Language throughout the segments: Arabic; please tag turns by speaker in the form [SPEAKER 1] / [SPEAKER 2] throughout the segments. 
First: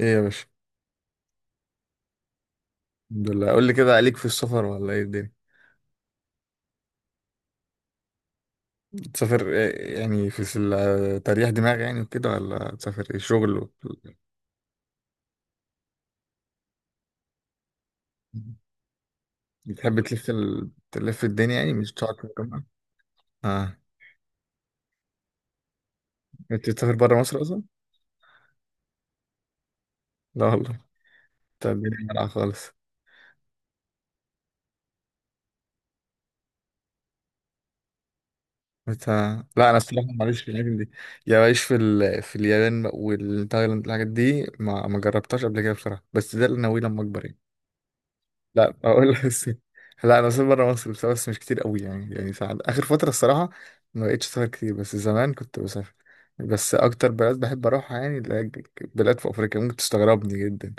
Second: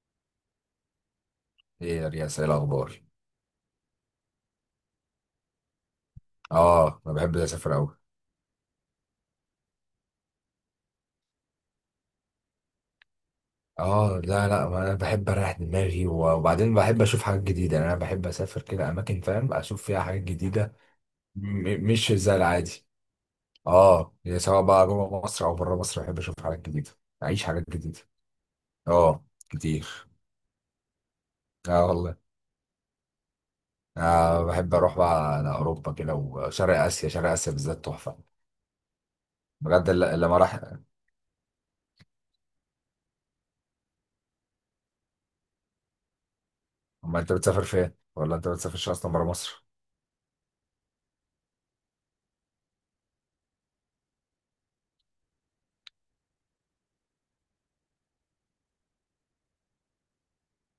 [SPEAKER 1] ايه يا باشا؟
[SPEAKER 2] ايه يا رياس، ايه الاخبار؟
[SPEAKER 1] الحمد لله. قول لي كده، عليك في السفر ولا ايه الدنيا؟
[SPEAKER 2] اه، انا بحب اسافر قوي.
[SPEAKER 1] تسافر إيه يعني؟ في تريح دماغ يعني وكده، ولا تسافر ايه، شغل و...
[SPEAKER 2] اه، لا لا، ما انا بحب اريح دماغي وبعدين بحب اشوف حاجات جديده. يعني انا بحب اسافر كده اماكن، فاهم، اشوف
[SPEAKER 1] بتحب
[SPEAKER 2] فيها حاجات جديده.
[SPEAKER 1] تلف الدنيا يعني، مش
[SPEAKER 2] مش
[SPEAKER 1] تقعد في
[SPEAKER 2] زي
[SPEAKER 1] الجامعة؟
[SPEAKER 2] العادي.
[SPEAKER 1] اه،
[SPEAKER 2] اه، يعني سواء بقى جوه مصر او بره مصر بحب اشوف حاجات
[SPEAKER 1] انت
[SPEAKER 2] جديده،
[SPEAKER 1] بتسافر بره مصر
[SPEAKER 2] اعيش
[SPEAKER 1] اصلا؟
[SPEAKER 2] حاجات جديده. اه، كتير.
[SPEAKER 1] لا والله. انت
[SPEAKER 2] اه
[SPEAKER 1] الدنيا
[SPEAKER 2] والله.
[SPEAKER 1] مالها خالص.
[SPEAKER 2] آه، بحب اروح بقى لاوروبا كده وشرق اسيا، شرق اسيا بالذات تحفه.
[SPEAKER 1] بت... لا، انا
[SPEAKER 2] بجد،
[SPEAKER 1] الصراحه،
[SPEAKER 2] لما
[SPEAKER 1] معلش، في
[SPEAKER 2] راح.
[SPEAKER 1] الاماكن دي. يا بعيش في اليابان والتايلاند، الحاجات دي ما جربتهاش قبل كده بصراحه، بس ده اللي ناويه لما
[SPEAKER 2] اما
[SPEAKER 1] اكبر
[SPEAKER 2] انت
[SPEAKER 1] يعني.
[SPEAKER 2] بتسافر فين، ولا انت
[SPEAKER 1] لا،
[SPEAKER 2] بتسافرش
[SPEAKER 1] اقول
[SPEAKER 2] اصلا بره
[SPEAKER 1] لك بس.
[SPEAKER 2] مصر؟
[SPEAKER 1] لا، انا سافرت بره مصر بس مش كتير قوي يعني ساعات، اخر فتره الصراحه ما بقتش اسافر كتير، بس زمان كنت بسافر. بس اكتر بلد بحب اروحها يعني، اللي هي بلاد في افريقيا ممكن تستغربني جدا.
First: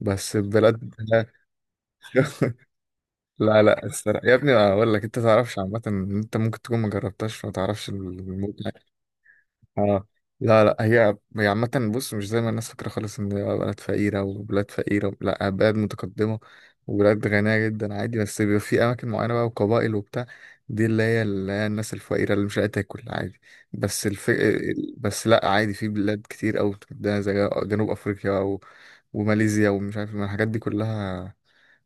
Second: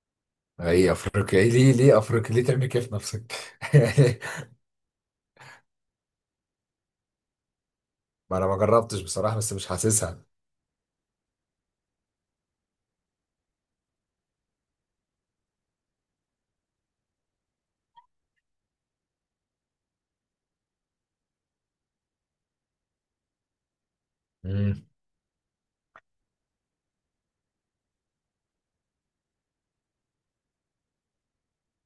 [SPEAKER 1] بس
[SPEAKER 2] اي
[SPEAKER 1] بلاد، لا.
[SPEAKER 2] افريقيا، ايه؟ ليه افريقيا؟ ليه تعمل كده في نفسك؟
[SPEAKER 1] لا، لا، الصراحه يا ابني اقول لك، انت تعرفش عامه إن انت ممكن تكون ما جربتهاش، فما تعرفش
[SPEAKER 2] ما انا
[SPEAKER 1] الموت.
[SPEAKER 2] ما جربتش بصراحه، بس مش
[SPEAKER 1] اه،
[SPEAKER 2] حاسسها.
[SPEAKER 1] لا، لا، هي عامة، بص مش زي ما الناس فاكرة خالص ان هي بلد فقيرة وبلاد فقيرة، لا بلد متقدمة، وبلاد غنية جدا عادي، بس بيبقى في أماكن معينة بقى وقبائل وبتاع. دي اللي هي الناس الفقيرة اللي مش قادرة تاكل عادي. بس الف...
[SPEAKER 2] امم.
[SPEAKER 1] بس لا، عادي، في بلاد كتير أوي متقدمة زي جنوب أفريقيا و... وماليزيا ومش عارف من الحاجات دي كلها،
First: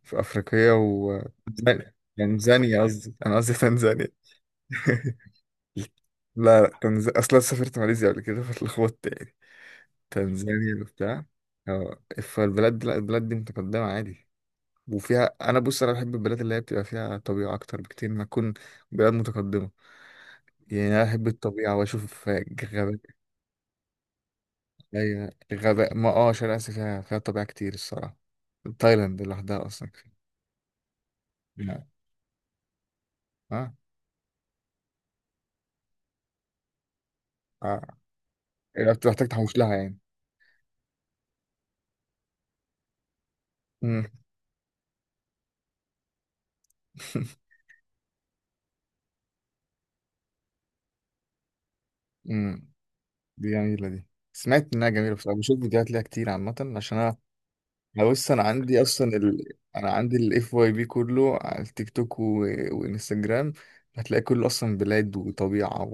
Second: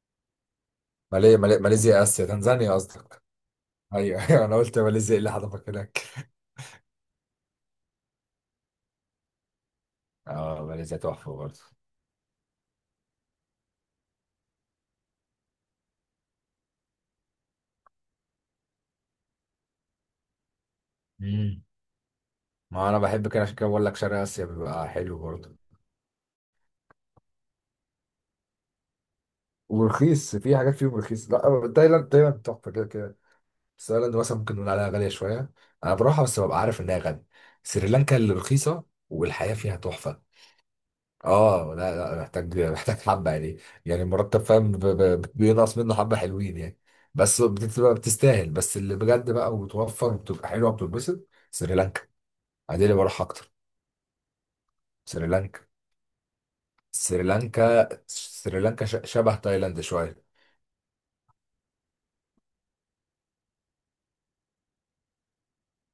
[SPEAKER 1] في أفريقيا و...
[SPEAKER 2] مالي ماليزيا اسيا،
[SPEAKER 1] يعني
[SPEAKER 2] تنزانيا
[SPEAKER 1] زانية، قصدي
[SPEAKER 2] قصدك؟
[SPEAKER 1] أنا، قصدي تنزانيا.
[SPEAKER 2] ايوه أيوة، انا قلت ماليزيا، ايه اللي حضرتك هناك؟
[SPEAKER 1] لا، لا، اصلا سافرت ماليزيا قبل كده فاتلخبطت يعني،
[SPEAKER 2] اه،
[SPEAKER 1] تنزانيا
[SPEAKER 2] ماليزيا
[SPEAKER 1] وبتاع.
[SPEAKER 2] تحفه برضه.
[SPEAKER 1] اه، لا، البلاد دي متقدمة عادي، وفيها بص انا بحب البلاد اللي هي بتبقى فيها طبيعة اكتر بكتير ما تكون بلاد متقدمة. يعني انا احب
[SPEAKER 2] امم.
[SPEAKER 1] الطبيعة واشوف
[SPEAKER 2] ما انا
[SPEAKER 1] غابات.
[SPEAKER 2] بحب كده، عشان كده بقول لك شرق اسيا بيبقى حلو
[SPEAKER 1] ايوه
[SPEAKER 2] برضه.
[SPEAKER 1] غابات، ما شرق اسيا فيها طبيعة كتير الصراحة. تايلاند لوحدها اصلا كفاية.
[SPEAKER 2] ورخيص، في حاجات فيهم رخيص. لا،
[SPEAKER 1] لا.
[SPEAKER 2] تايلاند تايلاند تحفه كده كده.
[SPEAKER 1] اه.
[SPEAKER 2] بس تايلاند مثلا ممكن نقول عليها غاليه شويه. انا بروحها بس ببقى عارف انها غاليه.
[SPEAKER 1] اه
[SPEAKER 2] سريلانكا اللي رخيصه.
[SPEAKER 1] إيه، بتحتاج
[SPEAKER 2] والحياه
[SPEAKER 1] تحوش لها
[SPEAKER 2] فيها
[SPEAKER 1] يعني؟
[SPEAKER 2] تحفه. اه، لا لا، محتاج حبه يعني. يعني
[SPEAKER 1] مم.
[SPEAKER 2] المرتب، فاهم، بينقص منه حبه، حلوين يعني. بس بتبقى بتستاهل، بس اللي بجد بقى وتوفر وبتبقى حلوه وبتتبسط سريلانكا.
[SPEAKER 1] مم.
[SPEAKER 2] عادي، اللي بروح
[SPEAKER 1] دي
[SPEAKER 2] اكتر.
[SPEAKER 1] جميلة دي. سمعت إنها جميلة بصراحة، بشوف
[SPEAKER 2] سريلانكا
[SPEAKER 1] فيديوهات ليها كتير عامة، عشان أنا...
[SPEAKER 2] سريلانكا
[SPEAKER 1] أنا بص،
[SPEAKER 2] سريلانكا شبه تايلاند
[SPEAKER 1] أنا عندي
[SPEAKER 2] شويه.
[SPEAKER 1] الFYP كله على التيك توك و... وإنستجرام، هتلاقي كله أصلا بلاد وطبيعة،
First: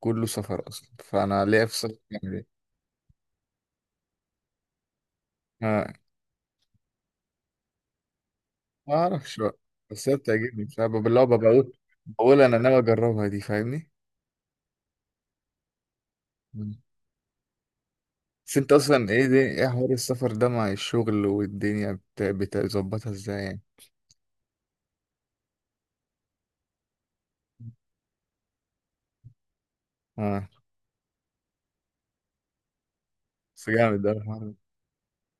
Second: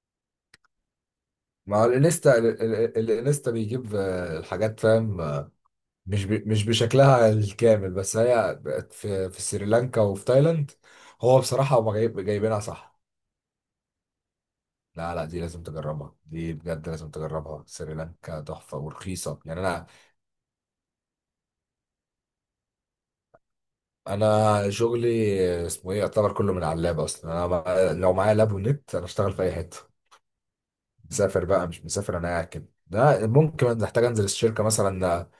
[SPEAKER 1] وكله سفر أصلا، فأنا ليا في
[SPEAKER 2] مع
[SPEAKER 1] السفر يعني
[SPEAKER 2] الانستا
[SPEAKER 1] إيه؟
[SPEAKER 2] ال- ال- الانستا بيجيب، الحاجات، فاهم،
[SPEAKER 1] ما
[SPEAKER 2] مش بشكلها الكامل، بس هي بقت
[SPEAKER 1] ما
[SPEAKER 2] في
[SPEAKER 1] أعرفش
[SPEAKER 2] في
[SPEAKER 1] بقى.
[SPEAKER 2] سريلانكا
[SPEAKER 1] بس هي
[SPEAKER 2] وفي
[SPEAKER 1] بتعجبني
[SPEAKER 2] تايلاند.
[SPEAKER 1] بصراحة، بالله،
[SPEAKER 2] هو
[SPEAKER 1] بقول
[SPEAKER 2] بصراحه هم
[SPEAKER 1] بقول أنا
[SPEAKER 2] جايبينها
[SPEAKER 1] ناوي
[SPEAKER 2] صح.
[SPEAKER 1] أجربها دي، فاهمني؟
[SPEAKER 2] لا لا، دي لازم تجربها، دي
[SPEAKER 1] مم.
[SPEAKER 2] بجد لازم تجربها. سريلانكا
[SPEAKER 1] بس أنت
[SPEAKER 2] تحفة
[SPEAKER 1] أصلا، إيه دي،
[SPEAKER 2] ورخيصة، يعني
[SPEAKER 1] إيه
[SPEAKER 2] أنا.
[SPEAKER 1] حوار السفر ده مع الشغل والدنيا بتظبطها إزاي يعني؟
[SPEAKER 2] أنا شغلي اسمه إيه، يعتبر كله من على اللاب أصلا. أنا لو معايا لاب ونت أنا أشتغل في أي حتة.
[SPEAKER 1] آه،
[SPEAKER 2] مسافر بقى مش مسافر، أنا قاعد كده. ده
[SPEAKER 1] بس
[SPEAKER 2] ممكن
[SPEAKER 1] جامد
[SPEAKER 2] أحتاج
[SPEAKER 1] ده.
[SPEAKER 2] أنزل الشركة مثلا،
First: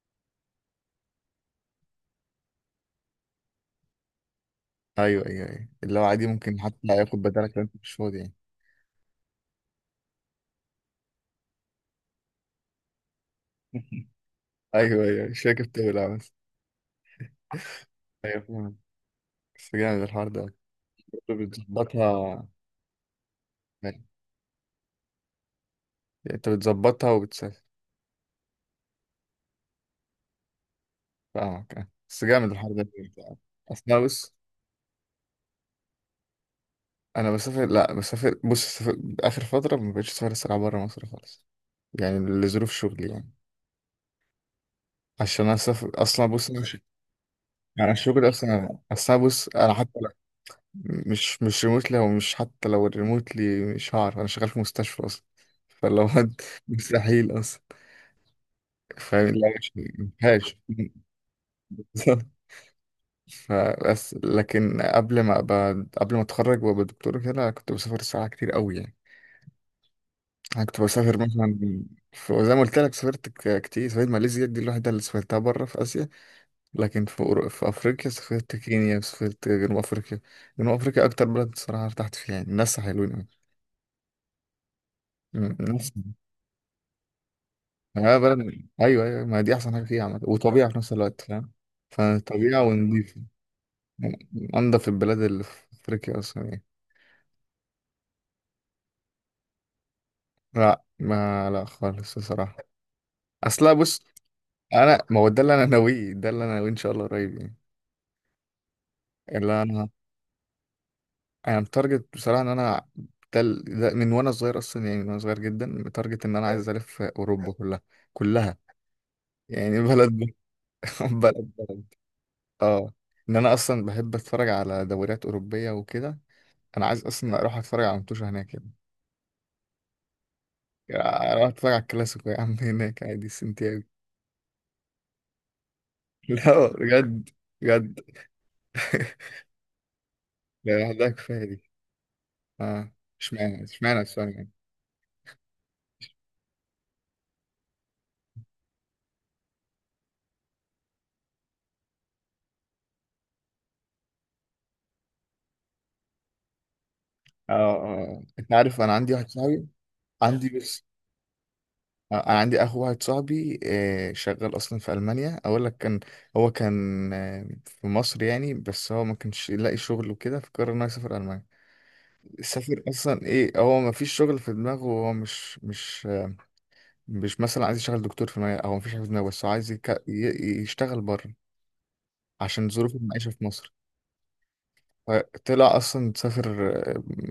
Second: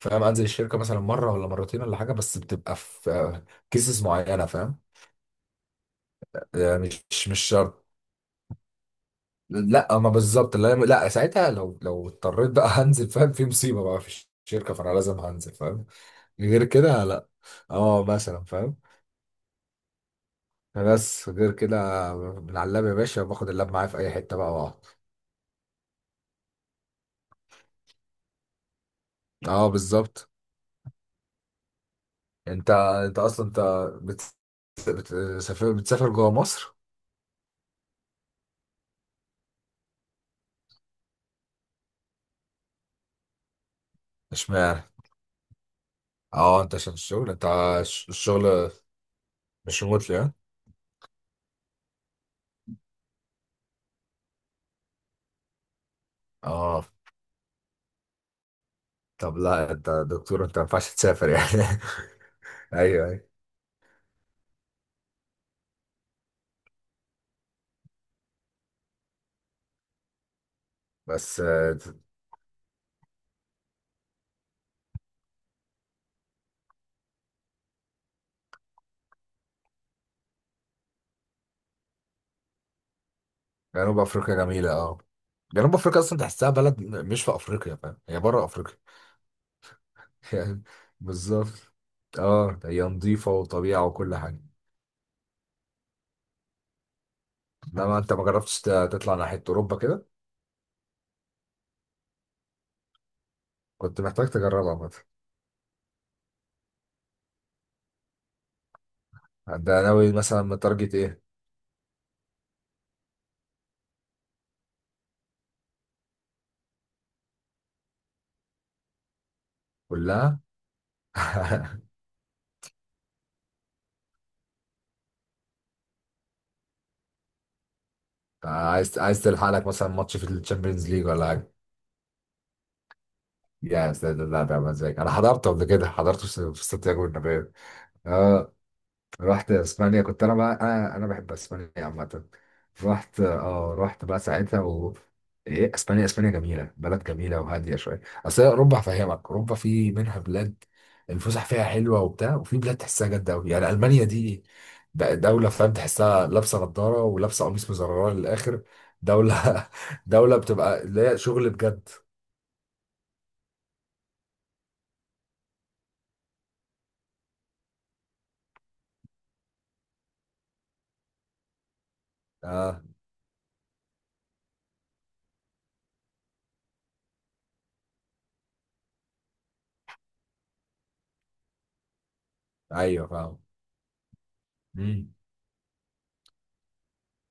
[SPEAKER 2] فاهم، أنزل الشركة مثلا مرة ولا مرتين ولا حاجة، بس بتبقى في كيسز معينة، فاهم.
[SPEAKER 1] ايوه، ايوه، ايوه، اللي هو عادي ممكن حتى
[SPEAKER 2] مش
[SPEAKER 1] ياخد
[SPEAKER 2] مش مش
[SPEAKER 1] بدالك لو انت
[SPEAKER 2] شرط.
[SPEAKER 1] مش فاضي يعني.
[SPEAKER 2] لا، ما بالظبط، لا لا، ساعتها لو اضطريت بقى هنزل، فاهم، في مصيبة بقى في الشركة، فأنا
[SPEAKER 1] ايوه،
[SPEAKER 2] لازم
[SPEAKER 1] ايوه، مش
[SPEAKER 2] هنزل،
[SPEAKER 1] فاكر
[SPEAKER 2] فاهم.
[SPEAKER 1] بتقول بس.
[SPEAKER 2] غير كده لا. اه،
[SPEAKER 1] ايوه
[SPEAKER 2] مثلا، فاهم.
[SPEAKER 1] فاهم. بس جامد الحوار ده،
[SPEAKER 2] بس
[SPEAKER 1] برضه
[SPEAKER 2] غير كده.
[SPEAKER 1] بتظبطها.
[SPEAKER 2] من على اللاب يا باشا، باخد اللاب معايا في
[SPEAKER 1] يعني
[SPEAKER 2] اي حته بقى واقعد.
[SPEAKER 1] انت بتظبطها وبتسافر.
[SPEAKER 2] اه، بالظبط.
[SPEAKER 1] فاهمك. آه. بس جامد
[SPEAKER 2] انت
[SPEAKER 1] الحوار
[SPEAKER 2] انت
[SPEAKER 1] ده.
[SPEAKER 2] اصلا انت
[SPEAKER 1] اصل أنا، بص،
[SPEAKER 2] بت- بتسافر جوه مصر؟
[SPEAKER 1] انا بسافر، لا بسافر، بص، اخر فتره ما بقتش اسافر الصراحه بره مصر خالص، يعني لظروف شغلي يعني،
[SPEAKER 2] اشمعنى؟
[SPEAKER 1] عشان انا اسافر اصلا، بص انا
[SPEAKER 2] اه، انت عشان الشغل انت.
[SPEAKER 1] يعني الشغل
[SPEAKER 2] الشغل
[SPEAKER 1] اصلا بص انا
[SPEAKER 2] مش
[SPEAKER 1] حتى
[SPEAKER 2] ريموتلي، ها؟
[SPEAKER 1] مش ريموتلي، او مش حتى لو الريموتلي مش هعرف، انا شغال في مستشفى اصلا، فلو
[SPEAKER 2] اه،
[SPEAKER 1] مستحيل اصلا، فاهم،
[SPEAKER 2] طب
[SPEAKER 1] لا مش
[SPEAKER 2] لا، انت دكتور،
[SPEAKER 1] مفيهاش.
[SPEAKER 2] انت ما ينفعش تسافر يعني.
[SPEAKER 1] بالظبط.
[SPEAKER 2] ايوه ايوه.
[SPEAKER 1] فبس لكن قبل ما اتخرج وابقى دكتور كده، أنا كنت بسافر الصراحه كتير قوي يعني، انا كنت بسافر
[SPEAKER 2] بس
[SPEAKER 1] مثلا، في، زي ما قلت لك، سافرت كتير، سافرت ماليزيا دي الوحيده اللي سافرتها بره في اسيا، لكن في افريقيا، سافرت كينيا، سافرت جنوب افريقيا. جنوب افريقيا اكتر بلد الصراحه ارتحت فيها يعني، الناس حلوين أوي.
[SPEAKER 2] جنوب افريقيا جميله، اه. جنوب
[SPEAKER 1] الناس،
[SPEAKER 2] افريقيا اصلا تحسها بلد مش في افريقيا، فاهم،
[SPEAKER 1] اه،
[SPEAKER 2] هي
[SPEAKER 1] بلد،
[SPEAKER 2] بره افريقيا.
[SPEAKER 1] ايوه، ايوه، ما دي احسن حاجه فيها، عامه
[SPEAKER 2] يعني،
[SPEAKER 1] وطبيعه في نفس الوقت فاهم،
[SPEAKER 2] بالظبط. اه،
[SPEAKER 1] فطبيعه
[SPEAKER 2] هي
[SPEAKER 1] ونضيف،
[SPEAKER 2] نظيفة وطبيعة وكل حاجة.
[SPEAKER 1] انضف البلاد اللي في افريقيا اصلا يعني.
[SPEAKER 2] انما انت ما جربتش تطلع ناحية اوروبا كده؟
[SPEAKER 1] لا، ما لا خالص الصراحه، اصلا
[SPEAKER 2] كنت
[SPEAKER 1] بص.
[SPEAKER 2] محتاج تجربها مثلا.
[SPEAKER 1] انا ما هو ده اللي انا ناويه ان شاء الله قريب يعني، اللي
[SPEAKER 2] ده
[SPEAKER 1] انا،
[SPEAKER 2] ناوي مثلا متارجت ايه؟
[SPEAKER 1] انا متارجت بصراحه ان انا، ده من وانا صغير اصلا، يعني من وانا صغير جدا متارجت ان انا عايز الف اوروبا كلها، كلها، يعني بلد،
[SPEAKER 2] كلها.
[SPEAKER 1] بلد بلد، اه، ان انا اصلا بحب اتفرج على دوريات اوروبيه وكده، انا عايز اصلا اروح اتفرج على متوشة هناك يعني،
[SPEAKER 2] عايز تلحق لك مثلا ماتش في الشامبيونز ليج ولا
[SPEAKER 1] يعني اروح
[SPEAKER 2] حاجة؟
[SPEAKER 1] اتفرج على الكلاسيكو يا عم هناك عادي، سنتياجو.
[SPEAKER 2] يا ساتر، لا، ده مزاج، انا حضرته قبل كده، حضرته في
[SPEAKER 1] لا،
[SPEAKER 2] سانتياغو
[SPEAKER 1] بجد.
[SPEAKER 2] النابيو.
[SPEAKER 1] بجد.
[SPEAKER 2] اه، رحت اسبانيا، كنت انا بقى،
[SPEAKER 1] لا،
[SPEAKER 2] انا
[SPEAKER 1] لوحدها
[SPEAKER 2] بحب
[SPEAKER 1] كفايه دي.
[SPEAKER 2] اسبانيا عامه.
[SPEAKER 1] اه، اشمعنى اشمعنى
[SPEAKER 2] رحت بقى
[SPEAKER 1] السؤال يعني؟
[SPEAKER 2] ساعتها و. إيه، اسبانيا اسبانيا جميله، بلد جميله وهاديه شويه، اصل هي اوروبا، هفهمك، اوروبا في منها بلاد. الفسح فيها حلوه وبتاع، وفي بلاد تحسها جد قوي، يعني المانيا دي. دوله، فاهم، تحسها لابسه نضاره ولابسه
[SPEAKER 1] اه،
[SPEAKER 2] قميص
[SPEAKER 1] اه،
[SPEAKER 2] مزرره
[SPEAKER 1] آه. انت
[SPEAKER 2] للاخر.
[SPEAKER 1] عارف انا عندي واحد
[SPEAKER 2] دوله
[SPEAKER 1] صاحبي،
[SPEAKER 2] دوله
[SPEAKER 1] عندي
[SPEAKER 2] بتبقى
[SPEAKER 1] بس
[SPEAKER 2] اللي هي شغل بجد.
[SPEAKER 1] آه، انا عندي اخو واحد صاحبي آه، شغال اصلا في المانيا، اقول لك، كان، هو كان آه، في مصر يعني، بس هو ما كانش يلاقي شغل وكده، فقرر انه يسافر المانيا.
[SPEAKER 2] اه،
[SPEAKER 1] سافر اصلا، ايه، هو ما فيش شغل في دماغه، هو مش مثلا عايز يشتغل دكتور في دماغه، او مفيش حاجه في دماغه، بس هو عايز يشتغل بره عشان ظروف
[SPEAKER 2] ايوه،
[SPEAKER 1] المعيشه
[SPEAKER 2] فاهم.
[SPEAKER 1] في مصر،
[SPEAKER 2] مم.
[SPEAKER 1] فطلع اصلا سافر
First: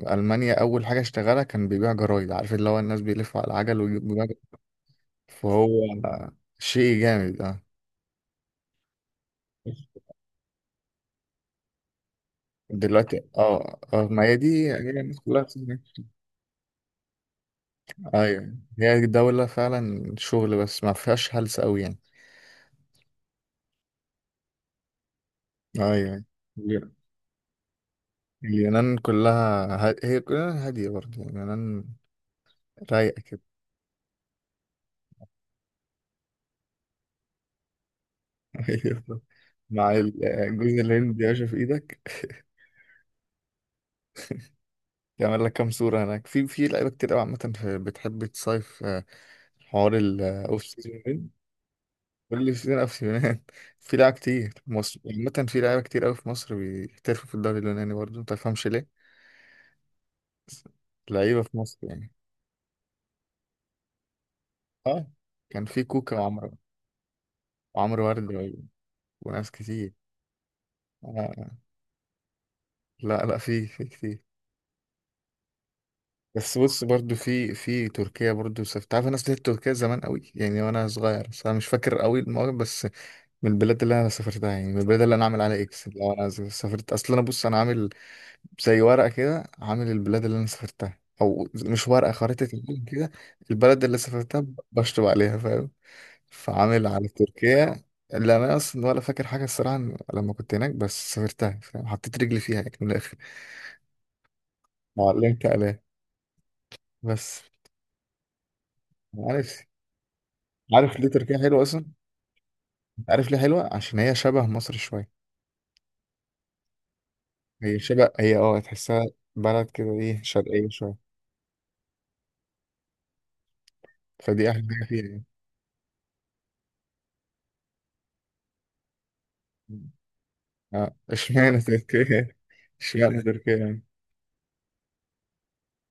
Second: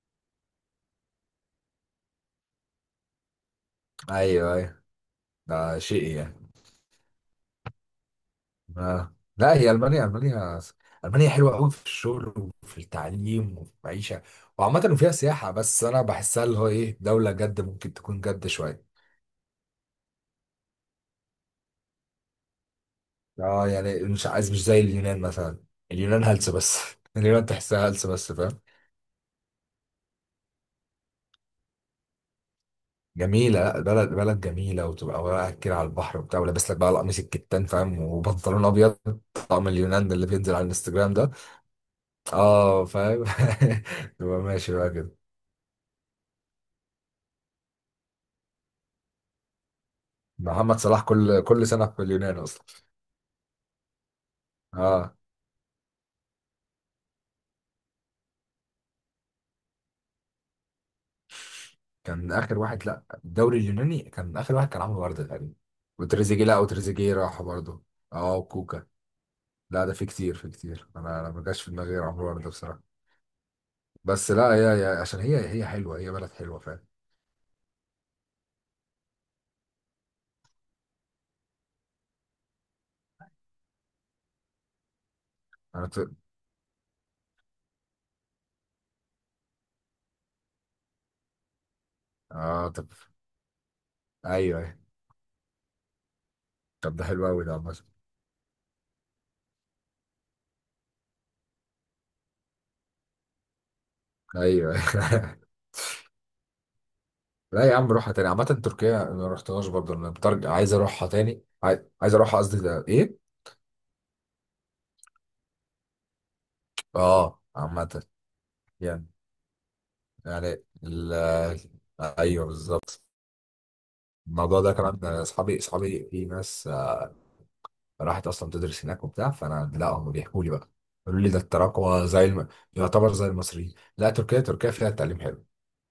[SPEAKER 1] آه، المانيا، اول حاجه اشتغلها كان بيبيع جرايد، عارف اللي هو الناس بيلفوا على العجل ويجيبوا جرايد،
[SPEAKER 2] ايوه ايوه.
[SPEAKER 1] فهو
[SPEAKER 2] ده شيء
[SPEAKER 1] آه،
[SPEAKER 2] يعني.
[SPEAKER 1] شيء جامد اه.
[SPEAKER 2] ما لا، هي المانيا المانيا حلوه قوي في الشغل وفي
[SPEAKER 1] دلوقتي
[SPEAKER 2] التعليم وفي
[SPEAKER 1] اه، اه، ما
[SPEAKER 2] المعيشه.
[SPEAKER 1] هي دي،
[SPEAKER 2] وعامه
[SPEAKER 1] هي
[SPEAKER 2] وفيها
[SPEAKER 1] الناس كلها
[SPEAKER 2] سياحه،
[SPEAKER 1] بتعمل
[SPEAKER 2] بس انا
[SPEAKER 1] كده.
[SPEAKER 2] بحسها اللي هو ايه، دوله جد، ممكن تكون جد
[SPEAKER 1] ايوه،
[SPEAKER 2] شويه.
[SPEAKER 1] هي دولة فعلا شغل، بس ما فيهاش هلس قوي يعني.
[SPEAKER 2] اه، يعني مش عايز، مش زي اليونان مثلا.
[SPEAKER 1] ايوه.
[SPEAKER 2] اليونان هلس بس اليونان تحسها هلس بس، فاهم.
[SPEAKER 1] اليونان كلها هي كلها هادية برضه يعني، اليونان رايقة كده.
[SPEAKER 2] جميله، لا، بلد جميله، وتبقى واقع كده على البحر وبتاع، ولابس لك بقى القميص الكتان، فاهم، وبنطلون ابيض.
[SPEAKER 1] أيوة.
[SPEAKER 2] طقم
[SPEAKER 1] مع
[SPEAKER 2] اليونان ده اللي بينزل على
[SPEAKER 1] الجوز
[SPEAKER 2] الانستجرام
[SPEAKER 1] الهند يا
[SPEAKER 2] ده.
[SPEAKER 1] باشا في ايدك،
[SPEAKER 2] اه، فاهم. تبقى ماشي بقى كده.
[SPEAKER 1] يعمل لك كام صورة هناك، في لعيبة كتير قوي عامة، بتحب تصيف آه، حوار الاوف
[SPEAKER 2] محمد صلاح
[SPEAKER 1] سيزون،
[SPEAKER 2] كل سنه في اليونان
[SPEAKER 1] كل
[SPEAKER 2] اصلا.
[SPEAKER 1] سيزون اوف سيزون. في لعيبة كتير. في مصر
[SPEAKER 2] اه،
[SPEAKER 1] عامة، في لعيبة كتير قوي في مصر بيحترفوا في الدوري اليوناني برضه، ما تفهمش ليه بس، لعيبة في مصر يعني.
[SPEAKER 2] كان اخر واحد، لا الدوري اليوناني كان اخر واحد، كان عمرو
[SPEAKER 1] اه،
[SPEAKER 2] برده تقريبا.
[SPEAKER 1] كان في كوكا
[SPEAKER 2] وتريزيجيه
[SPEAKER 1] وعمرو،
[SPEAKER 2] لا وتريزيجيه راح برضه.
[SPEAKER 1] وعمرو ورد
[SPEAKER 2] اه، وكوكا.
[SPEAKER 1] وناس
[SPEAKER 2] لا، ده
[SPEAKER 1] كتير.
[SPEAKER 2] في كتير في كتير، انا ما
[SPEAKER 1] آه.
[SPEAKER 2] جاش في دماغي غير عمرو برده بصراحه.
[SPEAKER 1] لا، لا، في كتير.
[SPEAKER 2] بس لا، هي هي عشان هي هي حلوه، هي بلد
[SPEAKER 1] بس
[SPEAKER 2] حلوه
[SPEAKER 1] بص،
[SPEAKER 2] فعلا.
[SPEAKER 1] برضو في تركيا برضو سافرت، عارف، انا سافرت تركيا زمان قوي يعني وانا صغير، بس انا مش فاكر قوي المواقف بس، من البلاد اللي انا سافرتها يعني، من البلاد اللي انا عامل عليها
[SPEAKER 2] انا
[SPEAKER 1] اكس
[SPEAKER 2] ت...
[SPEAKER 1] لو انا سافرت، اصل انا، بص، انا عامل زي ورقه كده، عامل البلاد اللي انا سافرتها، او مش ورقه، خريطه
[SPEAKER 2] اه،
[SPEAKER 1] العالم
[SPEAKER 2] طب.
[SPEAKER 1] كده، البلد اللي
[SPEAKER 2] ايوه،
[SPEAKER 1] سافرتها
[SPEAKER 2] أيوة.
[SPEAKER 1] بشطب عليها فاهم، فعامل
[SPEAKER 2] طب ده
[SPEAKER 1] على
[SPEAKER 2] حلو قوي ده عامه.
[SPEAKER 1] تركيا، اللي انا اصلا ولا فاكر حاجه الصراحه لما كنت هناك، بس سافرتها فاهم، حطيت رجلي فيها يعني من الاخر،
[SPEAKER 2] ايوه.
[SPEAKER 1] وعلمت عليها بس.
[SPEAKER 2] لا يا عم، روحها تاني عامه. تركيا ما
[SPEAKER 1] عارف،
[SPEAKER 2] رحتهاش برضه انا، بترجع عايز
[SPEAKER 1] عارف ليه
[SPEAKER 2] اروحها
[SPEAKER 1] تركيا
[SPEAKER 2] تاني،
[SPEAKER 1] حلوة أصلا؟
[SPEAKER 2] عايز اروحها قصدي، ده ايه؟
[SPEAKER 1] عارف ليه حلوة؟ عشان هي شبه مصر شوية،
[SPEAKER 2] اه،
[SPEAKER 1] هي
[SPEAKER 2] عامه
[SPEAKER 1] شبه، هي تحسها
[SPEAKER 2] يعني.
[SPEAKER 1] بلد كده ايه،
[SPEAKER 2] يعني
[SPEAKER 1] شرقية شوية،
[SPEAKER 2] ال... ايوه، بالظبط.
[SPEAKER 1] فدي
[SPEAKER 2] الموضوع
[SPEAKER 1] أحلى
[SPEAKER 2] ده
[SPEAKER 1] حاجة فيها
[SPEAKER 2] كمان،
[SPEAKER 1] يعني.
[SPEAKER 2] اصحابي في ناس، راحت اصلا تدرس هناك وبتاع، فانا لا، هم بيحكوا لي بقى.
[SPEAKER 1] اه،
[SPEAKER 2] قالوا لي ده
[SPEAKER 1] اشمعنى
[SPEAKER 2] التراكوة زي
[SPEAKER 1] تركيا؟
[SPEAKER 2] الم... يعتبر
[SPEAKER 1] اشمعنى
[SPEAKER 2] زي
[SPEAKER 1] تركيا
[SPEAKER 2] المصريين.
[SPEAKER 1] يعني؟
[SPEAKER 2] لا، تركيا تركيا فيها التعليم حلو.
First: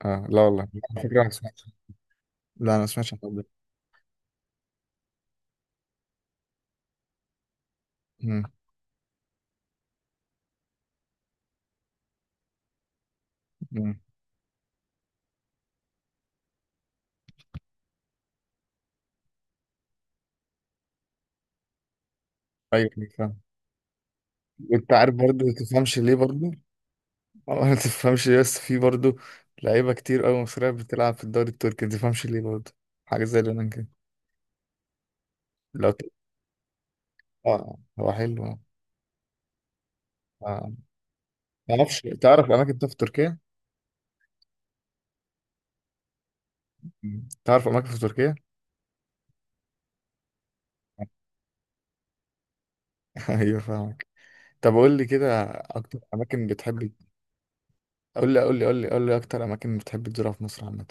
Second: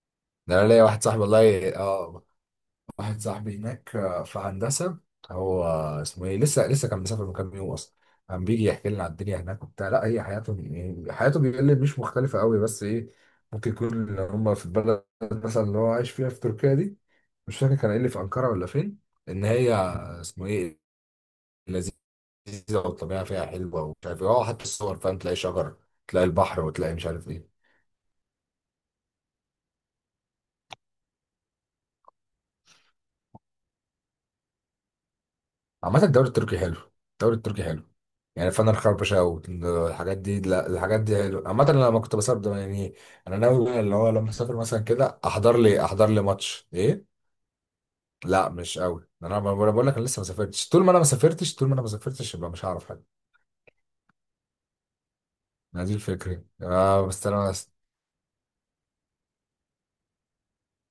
[SPEAKER 1] اه، لا
[SPEAKER 2] ده
[SPEAKER 1] والله
[SPEAKER 2] انا ليا
[SPEAKER 1] على
[SPEAKER 2] واحد صاحبي
[SPEAKER 1] فكرة ما سمعتش،
[SPEAKER 2] والله، اه.
[SPEAKER 1] لا أنا ما سمعتش عن
[SPEAKER 2] واحد
[SPEAKER 1] الحوار ده.
[SPEAKER 2] صاحبي هناك، في هندسة. هو اسمه ايه، لسه كان مسافر من كام يوم اصلا.
[SPEAKER 1] مم.
[SPEAKER 2] كان بيجي يحكي لنا على الدنيا هناك وبتاع، لا هي حياته. حياته بيقول لي مش مختلفة قوي، بس ايه، ممكن يكون
[SPEAKER 1] مم.
[SPEAKER 2] إن هم في البلد مثلا اللي هو عايش فيها في تركيا دي. مش فاكر كان قايل لي في أنقرة ولا فين. ان هي، اسمه ايه، لذيذة.
[SPEAKER 1] أيوة، أيوة،
[SPEAKER 2] والطبيعة
[SPEAKER 1] فاهم.
[SPEAKER 2] فيها حلوة ومش عارف ايه. اه، حتى
[SPEAKER 1] وأنت
[SPEAKER 2] الصور،
[SPEAKER 1] عارف
[SPEAKER 2] فاهم، تلاقي
[SPEAKER 1] برضه ما
[SPEAKER 2] شجر،
[SPEAKER 1] تفهمش ليه
[SPEAKER 2] تلاقي
[SPEAKER 1] برضه؟
[SPEAKER 2] البحر، وتلاقي مش عارف ايه.
[SPEAKER 1] اه، ما تفهمش ليه بس في برضه لعيبة كتير أوي مصرية بتلعب في الدوري التركي، ما تفهمش ليه برضه، حاجة زي اليونان كده، لو
[SPEAKER 2] عامة الدوري التركي حلو. الدوري
[SPEAKER 1] اه،
[SPEAKER 2] التركي
[SPEAKER 1] آه،
[SPEAKER 2] حلو.
[SPEAKER 1] هو حلو
[SPEAKER 2] يعني
[SPEAKER 1] اه.
[SPEAKER 2] فانا الخربشة والحاجات دي، لا
[SPEAKER 1] آه.
[SPEAKER 2] الحاجات دي حلو عامة، أنا لما
[SPEAKER 1] معرفش،
[SPEAKER 2] كنت بسافر
[SPEAKER 1] تعرف
[SPEAKER 2] ده
[SPEAKER 1] اماكن طب
[SPEAKER 2] يعني.
[SPEAKER 1] في تركيا؟
[SPEAKER 2] انا ناوي اللي هو لما اسافر مثلا كده، احضر لي ماتش، ايه.
[SPEAKER 1] مم. تعرف اماكن في تركيا؟
[SPEAKER 2] لا مش قوي، انا أنا بقول لك انا لسه ما سافرتش، طول ما انا ما سافرتش يبقى مش هعرف حاجة.
[SPEAKER 1] ايوه فاهمك. طب قول لي كده
[SPEAKER 2] ما دي
[SPEAKER 1] اكتر
[SPEAKER 2] الفكرة،
[SPEAKER 1] اماكن بتحب،
[SPEAKER 2] بس انا بس.
[SPEAKER 1] قول لي، قول لي، قول لي، قول لي اكتر اماكن بتحب تزورها في مصر عامه.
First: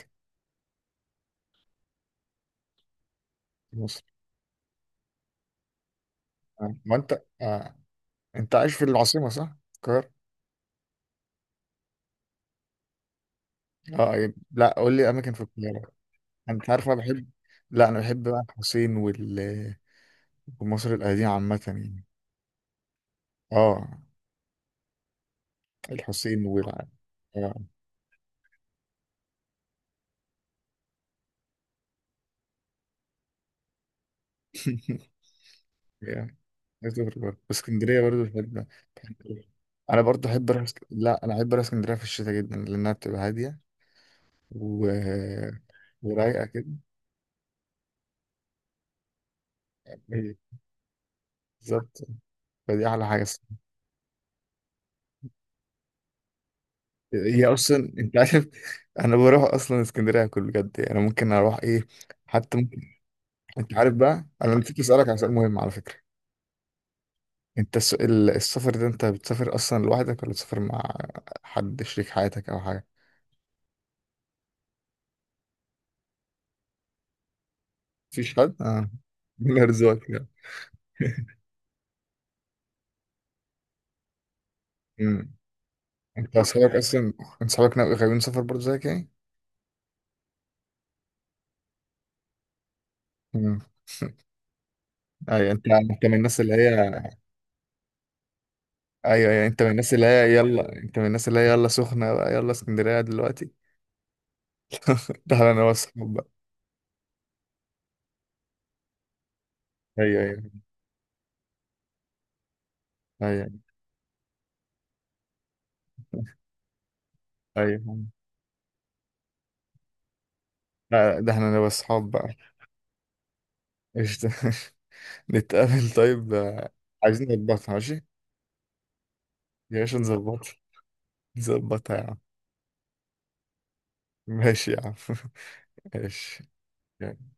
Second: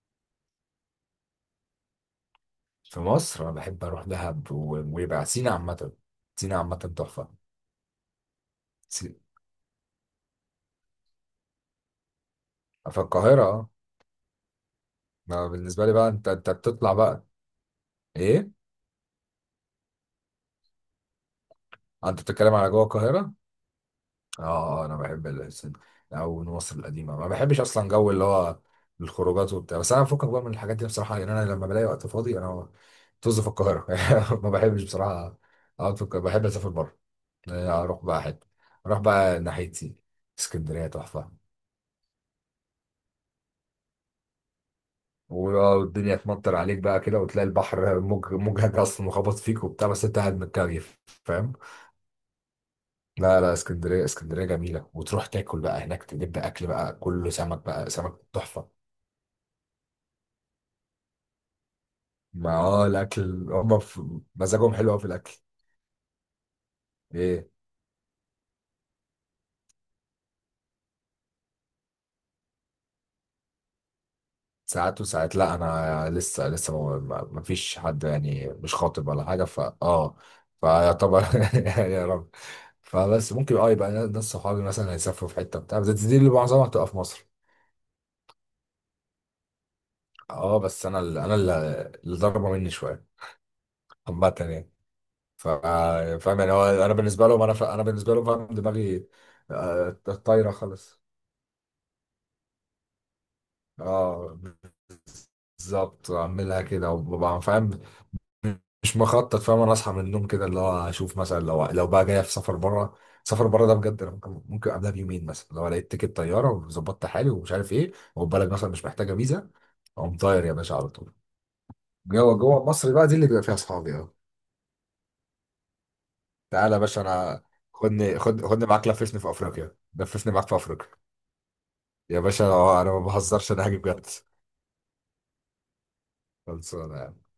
[SPEAKER 2] في مصر انا
[SPEAKER 1] في
[SPEAKER 2] بحب
[SPEAKER 1] مصر،
[SPEAKER 2] اروح دهب ويبقى سينا عامة. سينا
[SPEAKER 1] آه،
[SPEAKER 2] عامة
[SPEAKER 1] ما انت
[SPEAKER 2] تحفة.
[SPEAKER 1] آه. انت عايش في
[SPEAKER 2] سينا.
[SPEAKER 1] العاصمه، صح؟ القاهره،
[SPEAKER 2] في القاهرة، اه.
[SPEAKER 1] اه، أيوة. لا، قول لي اماكن في
[SPEAKER 2] ما بالنسبة
[SPEAKER 1] القاهره.
[SPEAKER 2] لي بقى، انت
[SPEAKER 1] انت عارف
[SPEAKER 2] بتطلع
[SPEAKER 1] انا
[SPEAKER 2] بقى.
[SPEAKER 1] بحب، لا انا بحب بقى
[SPEAKER 2] ايه؟
[SPEAKER 1] الحسين وال، ومصر القديمه عامه يعني.
[SPEAKER 2] انت بتتكلم على جوه القاهرة؟
[SPEAKER 1] اه،
[SPEAKER 2] اه، انا بحب او من
[SPEAKER 1] الحسين وال.
[SPEAKER 2] مصر القديمه. ما
[SPEAKER 1] آه.
[SPEAKER 2] بحبش اصلا جو اللي هو الخروجات وبتاع، بس انا بفكك بقى من الحاجات دي بصراحه، لان انا لما بلاقي وقت فاضي انا، طز في القاهره. ما بحبش بصراحه اقعد في القاهره،
[SPEAKER 1] يعني،
[SPEAKER 2] بحب اسافر
[SPEAKER 1] عايز
[SPEAKER 2] بره.
[SPEAKER 1] أسافر برضه، بس اسكندرية
[SPEAKER 2] اروح
[SPEAKER 1] برضه
[SPEAKER 2] بقى حته،
[SPEAKER 1] بحب،
[SPEAKER 2] اروح بقى
[SPEAKER 1] بحب-
[SPEAKER 2] ناحيتي.
[SPEAKER 1] أنا برضه أحب أروح اسك-
[SPEAKER 2] اسكندريه
[SPEAKER 1] لا،
[SPEAKER 2] تحفه.
[SPEAKER 1] أنا أحب أروح اسكندرية في الشتاء جدا لأنها بتبقى هادية و...
[SPEAKER 2] والدنيا
[SPEAKER 1] ورايقة
[SPEAKER 2] تمطر
[SPEAKER 1] كده.
[SPEAKER 2] عليك بقى كده، وتلاقي البحر موج موجهك اصلا وخبط فيك وبتاع، بس انت
[SPEAKER 1] إيه،
[SPEAKER 2] قاعد متكيف، فاهم.
[SPEAKER 1] بالظبط، فدي أحلى حاجة
[SPEAKER 2] لا لا،
[SPEAKER 1] الصراحة.
[SPEAKER 2] اسكندريه اسكندريه جميله، وتروح تاكل بقى هناك، تجيب اكل بقى كله
[SPEAKER 1] هي
[SPEAKER 2] سمك، بقى
[SPEAKER 1] أصلا أنت
[SPEAKER 2] سمك
[SPEAKER 1] عارف،
[SPEAKER 2] تحفه.
[SPEAKER 1] أنا بروح أصلا اسكندرية كل بجد يعني، أنا ممكن أروح إيه،
[SPEAKER 2] ما
[SPEAKER 1] حتى ممكن،
[SPEAKER 2] الاكل
[SPEAKER 1] أنت
[SPEAKER 2] هم
[SPEAKER 1] عارف بقى، أنا
[SPEAKER 2] مزاجهم
[SPEAKER 1] نسيت
[SPEAKER 2] حلو قوي في
[SPEAKER 1] أسألك على سؤال
[SPEAKER 2] الاكل.
[SPEAKER 1] مهم على فكرة.
[SPEAKER 2] ايه؟
[SPEAKER 1] أنت السفر ده، أنت بتسافر أصلا لوحدك ولا بتسافر مع حد، شريك حياتك أو حاجة؟
[SPEAKER 2] ساعات وساعات، لا، انا لسه ما فيش حد
[SPEAKER 1] مفيش
[SPEAKER 2] يعني،
[SPEAKER 1] حد؟
[SPEAKER 2] مش
[SPEAKER 1] آه
[SPEAKER 2] خاطب ولا حاجه،
[SPEAKER 1] من
[SPEAKER 2] فا
[SPEAKER 1] أرزاق
[SPEAKER 2] اه
[SPEAKER 1] يعني.
[SPEAKER 2] فيعتبر يعني، يا رب. فبس، ممكن يبقى ناس صحابي مثلا هيسافروا في حته بتاع، بس دي اللي
[SPEAKER 1] انت
[SPEAKER 2] معظمها
[SPEAKER 1] اصحابك
[SPEAKER 2] هتبقى في
[SPEAKER 1] اصلا،
[SPEAKER 2] مصر.
[SPEAKER 1] انت اصحابك غاويين سفر برضه زيك يعني؟
[SPEAKER 2] اه، بس انا اللي ضربه مني شويه
[SPEAKER 1] امم.
[SPEAKER 2] عامه يعني. ف-
[SPEAKER 1] ايوه، انت، انت من
[SPEAKER 2] فاهم،
[SPEAKER 1] الناس
[SPEAKER 2] يعني
[SPEAKER 1] اللي
[SPEAKER 2] هو، انا
[SPEAKER 1] هي،
[SPEAKER 2] بالنسبه لهم، انا بالنسبه لهم، فاهم، دماغي
[SPEAKER 1] ايوه، ايوه،
[SPEAKER 2] آه، طايره
[SPEAKER 1] انت
[SPEAKER 2] خالص.
[SPEAKER 1] من الناس اللي هي، يلا سخنه بقى، يلا اسكندريه دلوقتي.
[SPEAKER 2] اه،
[SPEAKER 1] ده انا
[SPEAKER 2] بالظبط،
[SPEAKER 1] واصحاب بقى،
[SPEAKER 2] اعملها كده وببقى فاهم. مش مخطط، فاهم، انا اصحى من
[SPEAKER 1] ايوه،
[SPEAKER 2] النوم
[SPEAKER 1] ايوه،
[SPEAKER 2] كده اللي هو اشوف مثلا لو بقى جاي في سفر بره. سفر
[SPEAKER 1] ايوه،
[SPEAKER 2] بره ده بجد، انا ممكن قبلها بيومين مثلا لو لقيت تيكت طياره وظبطت حالي ومش عارف ايه،
[SPEAKER 1] ايوه.
[SPEAKER 2] وبالك مثلا مش محتاجه فيزا، اقوم طاير يا باشا على طول.
[SPEAKER 1] لا، ده احنا، انا واصحاب بقى.
[SPEAKER 2] جوه جوه مصر بقى، دي اللي بيبقى فيها اصحابي، اه.
[SPEAKER 1] قشطة. نتقابل طيب آه،
[SPEAKER 2] تعالى يا باشا،
[SPEAKER 1] عايزين
[SPEAKER 2] انا،
[SPEAKER 1] نظبطها، ماشي.
[SPEAKER 2] خدني معاك، لففني في افريقيا،
[SPEAKER 1] يا باشا
[SPEAKER 2] لففني معاك
[SPEAKER 1] نظبطها،
[SPEAKER 2] في افريقيا.
[SPEAKER 1] نظبطها يا عم.
[SPEAKER 2] يا باشا، انا ما بهزرش، انا هاجي بجد.
[SPEAKER 1] ماشي يا عم. ماشي
[SPEAKER 2] خلصانه.
[SPEAKER 1] يعني.